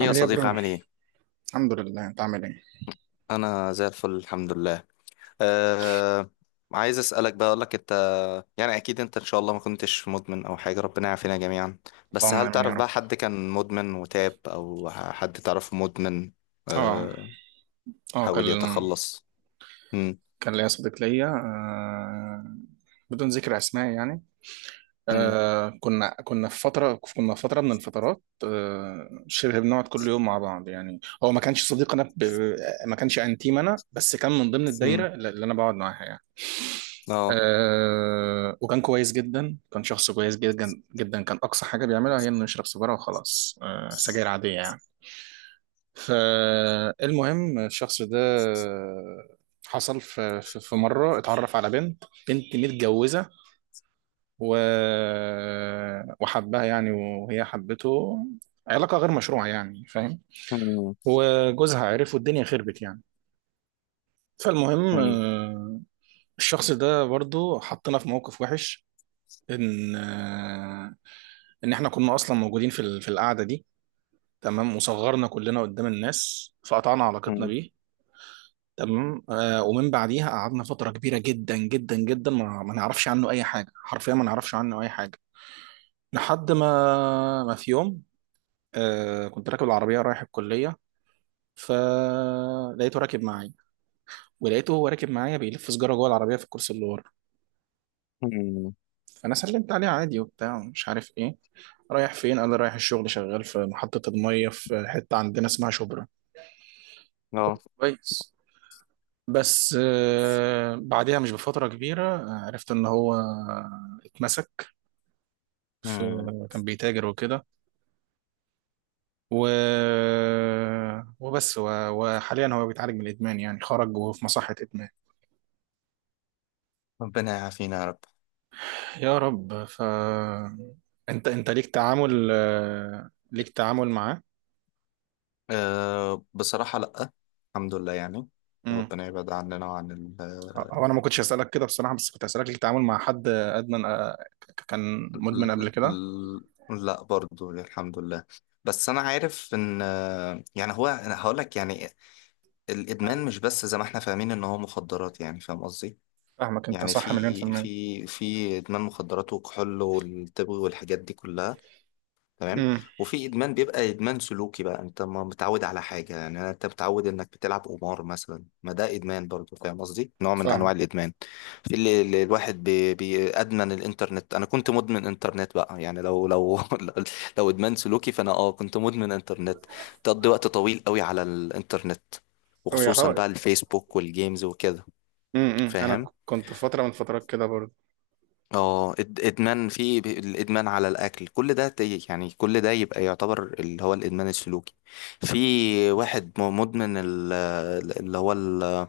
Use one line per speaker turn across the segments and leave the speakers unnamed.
يا
عامل ايه يا
صديقي
برو.
عامل ايه؟
الحمد لله، انت عامل ايه؟
انا زي الفل، الحمد لله. أه. عايز اسالك بقى، اقول لك انت، يعني اكيد انت ان شاء الله ما كنتش مدمن او حاجه، ربنا يعافينا جميعا. بس
اللهم
هل
امين يا
تعرف
رب.
بقى حد كان مدمن وتاب، او حد تعرفه مدمن؟
اه
أه.
اه كان
حاول يتخلص؟ مم.
كان ليا صديق ليا آه بدون ذكر اسماء يعني.
مم.
كنا في فتره من الفترات، شبه بنقعد كل يوم مع بعض. يعني هو ما كانش صديق، انا ب... ما كانش انتيم، انا بس كان من ضمن
مم.
الدايره اللي انا بقعد معاها يعني.
اه.
وكان كويس جدا، كان شخص كويس جدا جدا. كان اقصى حاجه بيعملها هي انه يشرب سيجاره وخلاص، سجاير عاديه يعني. فالمهم الشخص ده، حصل في مرة اتعرف على بنت، بنت متجوزة، و... وحبها يعني، وهي حبته. علاقة غير مشروعة يعني، فاهم.
مم.
وجوزها عرف والدنيا خربت يعني. فالمهم
مم.
الشخص ده برضو حطنا في موقف وحش، ان آه، ان احنا كنا اصلا موجودين في في القعدة دي، تمام، وصغرنا كلنا قدام الناس، فقطعنا علاقتنا
مم.
بيه. تمام. ومن بعديها قعدنا فترة كبيرة جدا جدا جدا ما نعرفش عنه أي حاجة، حرفيا ما نعرفش عنه أي حاجة. لحد ما في يوم، كنت راكب العربية رايح الكلية، فلقيته راكب معايا، ولقيته هو راكب معايا بيلف سجارة جوه العربية في الكرسي اللي ورا.
مم.
فأنا سلمت عليه عادي وبتاع ومش عارف إيه. رايح فين؟ قال لي رايح الشغل، شغال في محطة المية في حتة عندنا اسمها شبرا.
اه.
أوه، كويس. بس بعدها مش بفترة كبيرة، عرفت إن هو اتمسك في،
مم.
كان بيتاجر وكده، و... وبس، و... وحاليا هو بيتعالج من الادمان يعني، خرج وهو في مصحة ادمان.
ربنا يعافينا يا رب.
يا رب. ف انت ليك تعامل، ليك تعامل معاه؟
أه، بصراحه لا. الحمد لله يعني.
امم
ربنا يبعد عننا وعن
هو انا ما كنتش اسالك كده بصراحة، بس كنت اسالك ليك تعامل مع حد ادمن، كان مدمن
ل-
قبل كده.
ل- لا برضو، الحمد لله. بس انا عارف ان يعني هو، انا هقول لك يعني، الادمان مش بس زي ما احنا فاهمين ان هو مخدرات، يعني فاهم قصدي؟
فاهمك، انت
يعني
صح مليون في
في
المية.
في في ادمان مخدرات والكحول والتبغ والحاجات دي كلها. تمام.
امم.
وفي ادمان بيبقى ادمان سلوكي بقى، انت ما متعود على حاجه، يعني انت متعود انك بتلعب قمار مثلا، ما ده ادمان برضو، فاهم قصدي؟ نوع من انواع
فاهم.
الادمان. في اللي الواحد بي بي ادمن الانترنت، انا كنت مدمن انترنت بقى، يعني لو لو لو ادمان سلوكي فانا كنت مدمن انترنت. تقضي وقت طويل قوي على الانترنت، وخصوصا
ويعتبر،
بقى الفيسبوك والجيمز وكده.
امم، انا
فاهم.
كنت في فترة من فترات كده برضه.
ادمان في الادمان على الاكل كل ده، يعني كل ده يبقى يعتبر اللي هو الادمان السلوكي. في واحد مدمن اللي هو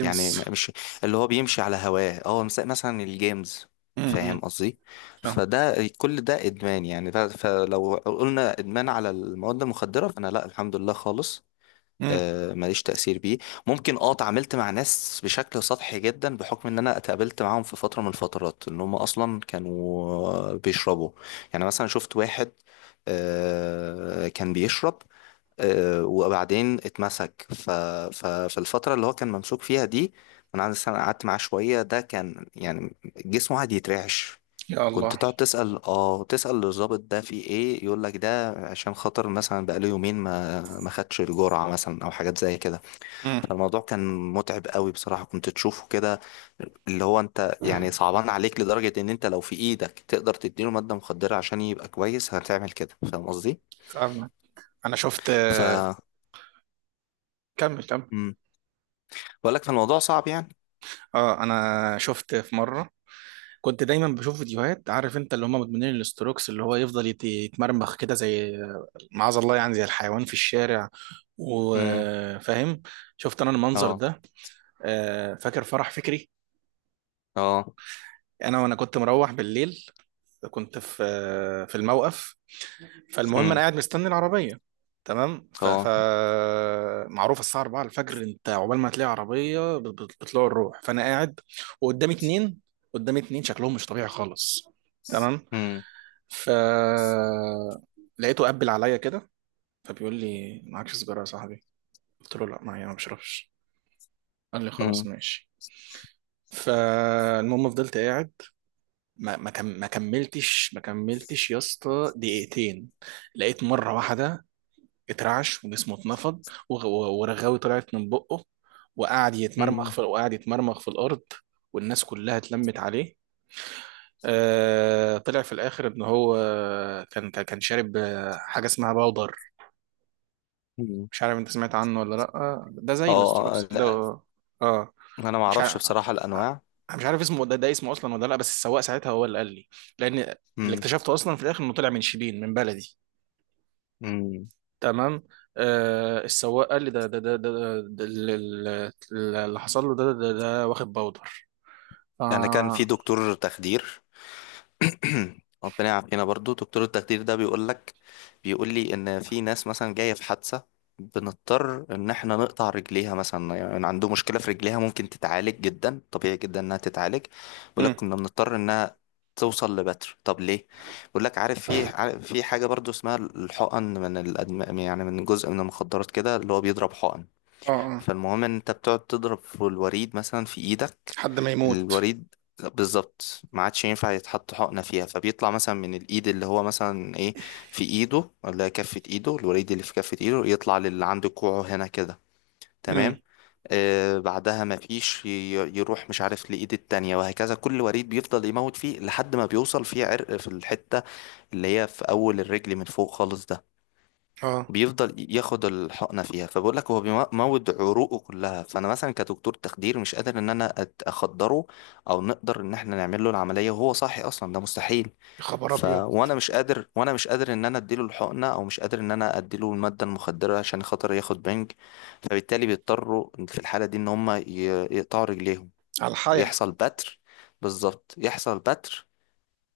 يعني مش اللي هو بيمشي على هواه، مثلا الجيمز. فاهم
امم.
قصدي؟
فاهم.
فده كل ده ادمان، يعني فلو قلنا ادمان على المواد المخدرة، فانا لا، الحمد لله خالص.
امم.
ماليش تأثير بيه. ممكن اتعاملت مع ناس بشكل سطحي جدا، بحكم ان انا اتقابلت معاهم في فترة من الفترات ان هم اصلا كانوا بيشربوا. يعني مثلا شفت واحد، كان بيشرب، وبعدين اتمسك. ففي الفترة اللي هو كان ممسوك فيها دي، انا قعدت معاه شوية، ده كان يعني جسمه قاعد يترعش.
يا
كنت
الله.
تقعد تسأل، تسأل الضابط ده في ايه، يقول لك ده عشان خاطر مثلا بقاله يومين ما خدش الجرعة مثلا، او حاجات زي كده. فالموضوع كان متعب قوي بصراحة، كنت تشوفه كده اللي هو، انت يعني
امم.
صعبان عليك لدرجة ان انت لو في ايدك تقدر تديله مادة مخدرة عشان يبقى كويس هتعمل كده، فاهم قصدي؟
فاهمك. انا شفت.
ف
كمل كمل.
امم بقول لك، فالموضوع صعب يعني.
اه انا شفت في مره، كنت دايما بشوف فيديوهات، عارف انت اللي هم مدمنين الاستروكس، اللي هو يفضل يتمرمخ كده زي، معاذ الله يعني، زي الحيوان في الشارع،
امم.
وفاهم. شفت انا المنظر
اه.
ده. فاكر فرح فكري،
اه.
انا وانا كنت مروح بالليل، كنت في، في الموقف. فالمهم انا
امم.
قاعد مستني العربيه. تمام. ف... ف
اه.
معروف الساعه 4 الفجر انت عقبال ما تلاقي عربيه بتطلع الروح. فانا قاعد وقدامي اتنين، قدامي اتنين شكلهم مش طبيعي خالص. تمام.
امم.
ف لقيته قبل عليا كده، فبيقول لي معكش سيجاره يا صاحبي؟ قلت له لا معايا، ما بشربش. قال لي خلاص
امم.
ماشي. فالمهم فضلت قاعد، ما كملتش يا اسطى دقيقتين، لقيت مره واحده اترعش وجسمه اتنفض، ورغاوي طلعت من بقه،
امم.
وقعد يتمرمخ في الارض، والناس كلها اتلمت عليه. آه طلع في الاخر ان هو كان شارب، حاجه اسمها باودر، مش عارف انت سمعت عنه ولا لا، ده زي
اه. آه،
الاستروكس كده.
لا.
اه.
انا ما
مش
اعرفش
عارف،
بصراحة الانواع.
مش عارف اسمه ده، ده اسمه اصلا ولا لا، بس السواق ساعتها هو اللي قال لي، لان اللي اكتشفته اصلا في الاخر انه طلع من شبين من بلدي.
امم.
تمام. السواق قال لي ده اللي حصل له، ده واخد باودر.
يعني كان في
آه.
دكتور تخدير. ربنا يعافينا، برضو دكتور التخدير ده بيقول لك، بيقول لي ان في ناس مثلا جايه في حادثه، بنضطر ان احنا نقطع رجليها مثلا، يعني عنده مشكله في رجليها ممكن تتعالج جدا طبيعي، جدا انها تتعالج، بيقول لك
امم.
كنا بنضطر انها توصل لبتر، طب ليه؟ بيقول لك عارف في حاجه برضو اسمها الحقن من يعني من جزء من المخدرات كده، اللي هو بيضرب حقن.
اه اه.
فالمهم ان انت بتقعد تضرب في الوريد مثلا في ايدك،
حد ما يموت.
الوريد بالظبط ما عادش ينفع يتحط حقنة فيها، فبيطلع مثلا من الايد اللي هو مثلا ايه، في ايده ولا كفة ايده، الوريد اللي في كفة ايده يطلع للي عند كوعه هنا كده.
امم.
تمام. آه بعدها ما فيش يروح مش عارف لإيد التانية، وهكذا كل وريد بيفضل يموت فيه لحد ما بيوصل فيه عرق في الحتة اللي هي في أول الرجل من فوق خالص، ده
اه.
بيفضل ياخد الحقنه فيها. فبقول لك هو بيموت عروقه كلها، فانا مثلا كدكتور تخدير مش قادر ان انا اخدره، او نقدر ان احنا نعمل له العمليه وهو صاحي، اصلا ده مستحيل.
يا خبر
ف
ابيض.
وانا مش قادر وانا مش قادر ان انا اديله الحقنه، او مش قادر ان انا اديله الماده المخدره عشان خاطر ياخد بنج، فبالتالي بيضطروا في الحاله دي ان هم يقطعوا رجليهم،
على الحياة.
يحصل بتر، بالظبط يحصل بتر،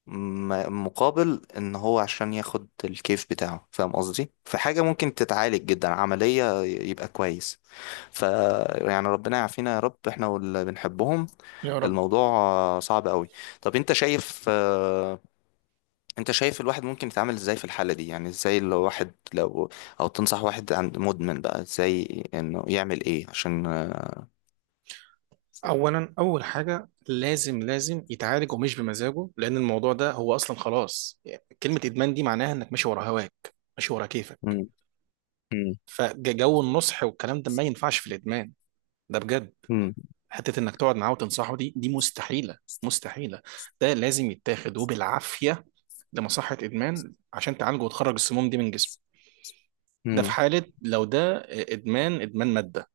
مقابل ان هو عشان ياخد الكيف بتاعه، فاهم قصدي، في حاجة ممكن تتعالج جدا عملية يبقى كويس. ف يعني ربنا يعافينا يا رب، احنا واللي بنحبهم.
يا رب.
الموضوع صعب قوي. طب انت شايف الواحد ممكن يتعامل ازاي في الحالة دي؟ يعني ازاي، لو واحد، او تنصح واحد عند مدمن بقى ازاي انه يعمل ايه عشان.
اولا، اول حاجه لازم يتعالج، ومش بمزاجه، لان الموضوع ده هو اصلا خلاص يعني، كلمه ادمان دي معناها انك ماشي ورا هواك، ماشي ورا
مم.
كيفك.
مم.
فجو النصح والكلام ده ما ينفعش في الادمان، ده بجد.
مم.
حته انك تقعد معاه وتنصحه، دي مستحيله، مستحيله. ده لازم يتاخد وبالعافيه لمصحه ادمان عشان تعالجه وتخرج السموم دي من جسمه. ده في
مم.
حاله لو ده ادمان، ادمان ماده.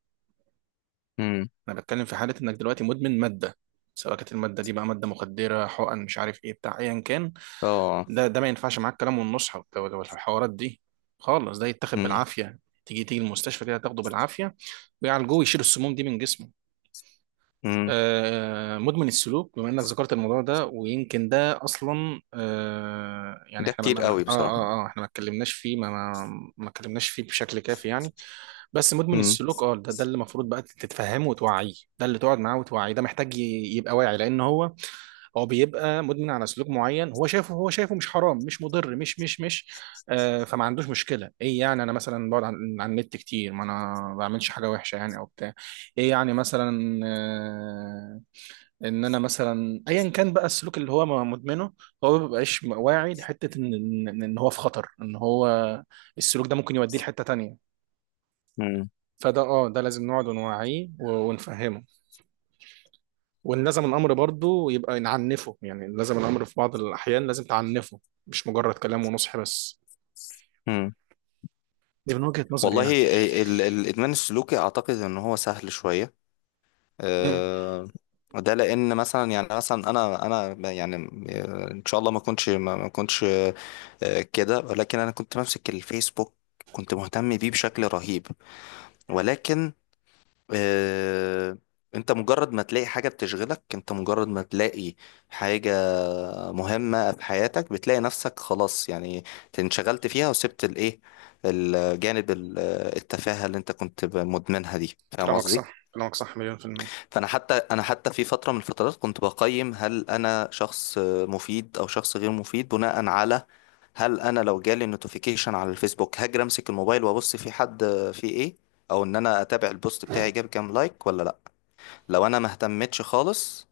مم.
انا بتكلم في حاله انك دلوقتي مدمن ماده، سواء كانت الماده دي بقى ماده مخدره، حقن، مش عارف ايه بتاع، ايا كان.
اه.
ده ما ينفعش معاك كلام والنصح والحوارات دي خالص، ده يتاخد
مم.
بالعافيه، تيجي تيجي المستشفى كده، تاخده بالعافيه ويعالجوه ويشيل السموم دي من جسمه.
مم.
مدمن السلوك، بما انك ذكرت الموضوع ده، ويمكن ده اصلا، يعني
ده
احنا
كتير قوي بصراحة.
احنا ما اتكلمناش فيه، ما اتكلمناش فيه بشكل كافي يعني. بس مدمن
مم.
السلوك اه ده اللي المفروض بقى تتفهمه وتوعيه، ده اللي تقعد معاه وتوعيه، ده محتاج يبقى واعي، لان هو بيبقى مدمن على سلوك معين، هو شايفه مش حرام، مش مضر، مش، فما عندوش مشكله. ايه يعني انا مثلا بقعد على النت كتير، ما انا ما بعملش حاجه وحشه يعني او بتاع. ايه يعني، مثلا ان انا مثلا ايا كان بقى السلوك اللي هو مدمنه، هو ما بيبقاش واعي لحته ان ان إن هو في خطر، ان هو السلوك ده ممكن يوديه لحته تانية.
مم.
فده اه ده لازم نقعد ونوعيه ونفهمه، وان لازم الامر برضه يبقى نعنفه، يعني لازم الامر في بعض الاحيان لازم تعنفه، مش مجرد كلام ونصح بس.
مم.
دي من وجهه نظري
والله،
يعني.
الادمان السلوكي اعتقد ان هو سهل شويه.
مم.
أه. ده لان مثلا يعني مثلا انا يعني ان شاء الله ما كنتش كده. ولكن انا كنت بمسك الفيسبوك، كنت مهتم بيه بشكل رهيب، ولكن آه، انت مجرد ما تلاقي حاجة بتشغلك، انت مجرد ما تلاقي حاجة مهمة في حياتك، بتلاقي نفسك خلاص، يعني انشغلت فيها وسبت الايه، الجانب، التفاهة اللي انت كنت مدمنها دي، فاهم قصدي؟
كلامك صح مليون في المية.
انا حتى، انا حتى في فتره من الفترات كنت بقيم هل انا شخص مفيد او شخص غير مفيد بناء على، هل انا لو جالي نوتيفيكيشن على الفيسبوك هاجر امسك الموبايل وابص في حد في ايه، او ان انا اتابع البوست بتاعي جاب كام لايك ولا لا. لو انا ما اهتمتش خالص،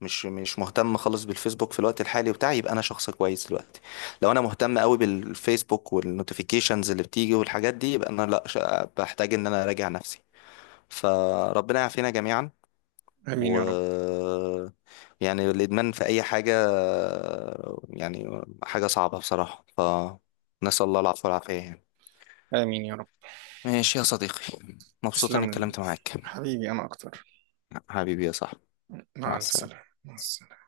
مش مهتم خالص بالفيسبوك في الوقت الحالي بتاعي، يبقى انا شخص كويس دلوقتي. لو انا مهتم قوي بالفيسبوك والنوتيفيكيشنز اللي بتيجي والحاجات دي، يبقى انا لا، بحتاج ان انا اراجع نفسي. فربنا يعافينا جميعا.
آمين يا رب.
و يعني الإدمان في أي حاجة، يعني حاجة صعبة بصراحة، فنسأل الله العفو والعافية يعني.
آمين يا رب.
ماشي يا صديقي، مبسوط إني
تسلم لي.
اتكلمت معاك.
حبيبي أنا أكتر.
حبيبي يا صاحبي، مع
مع ألف سلامة،
السلامة.
مع السلامة.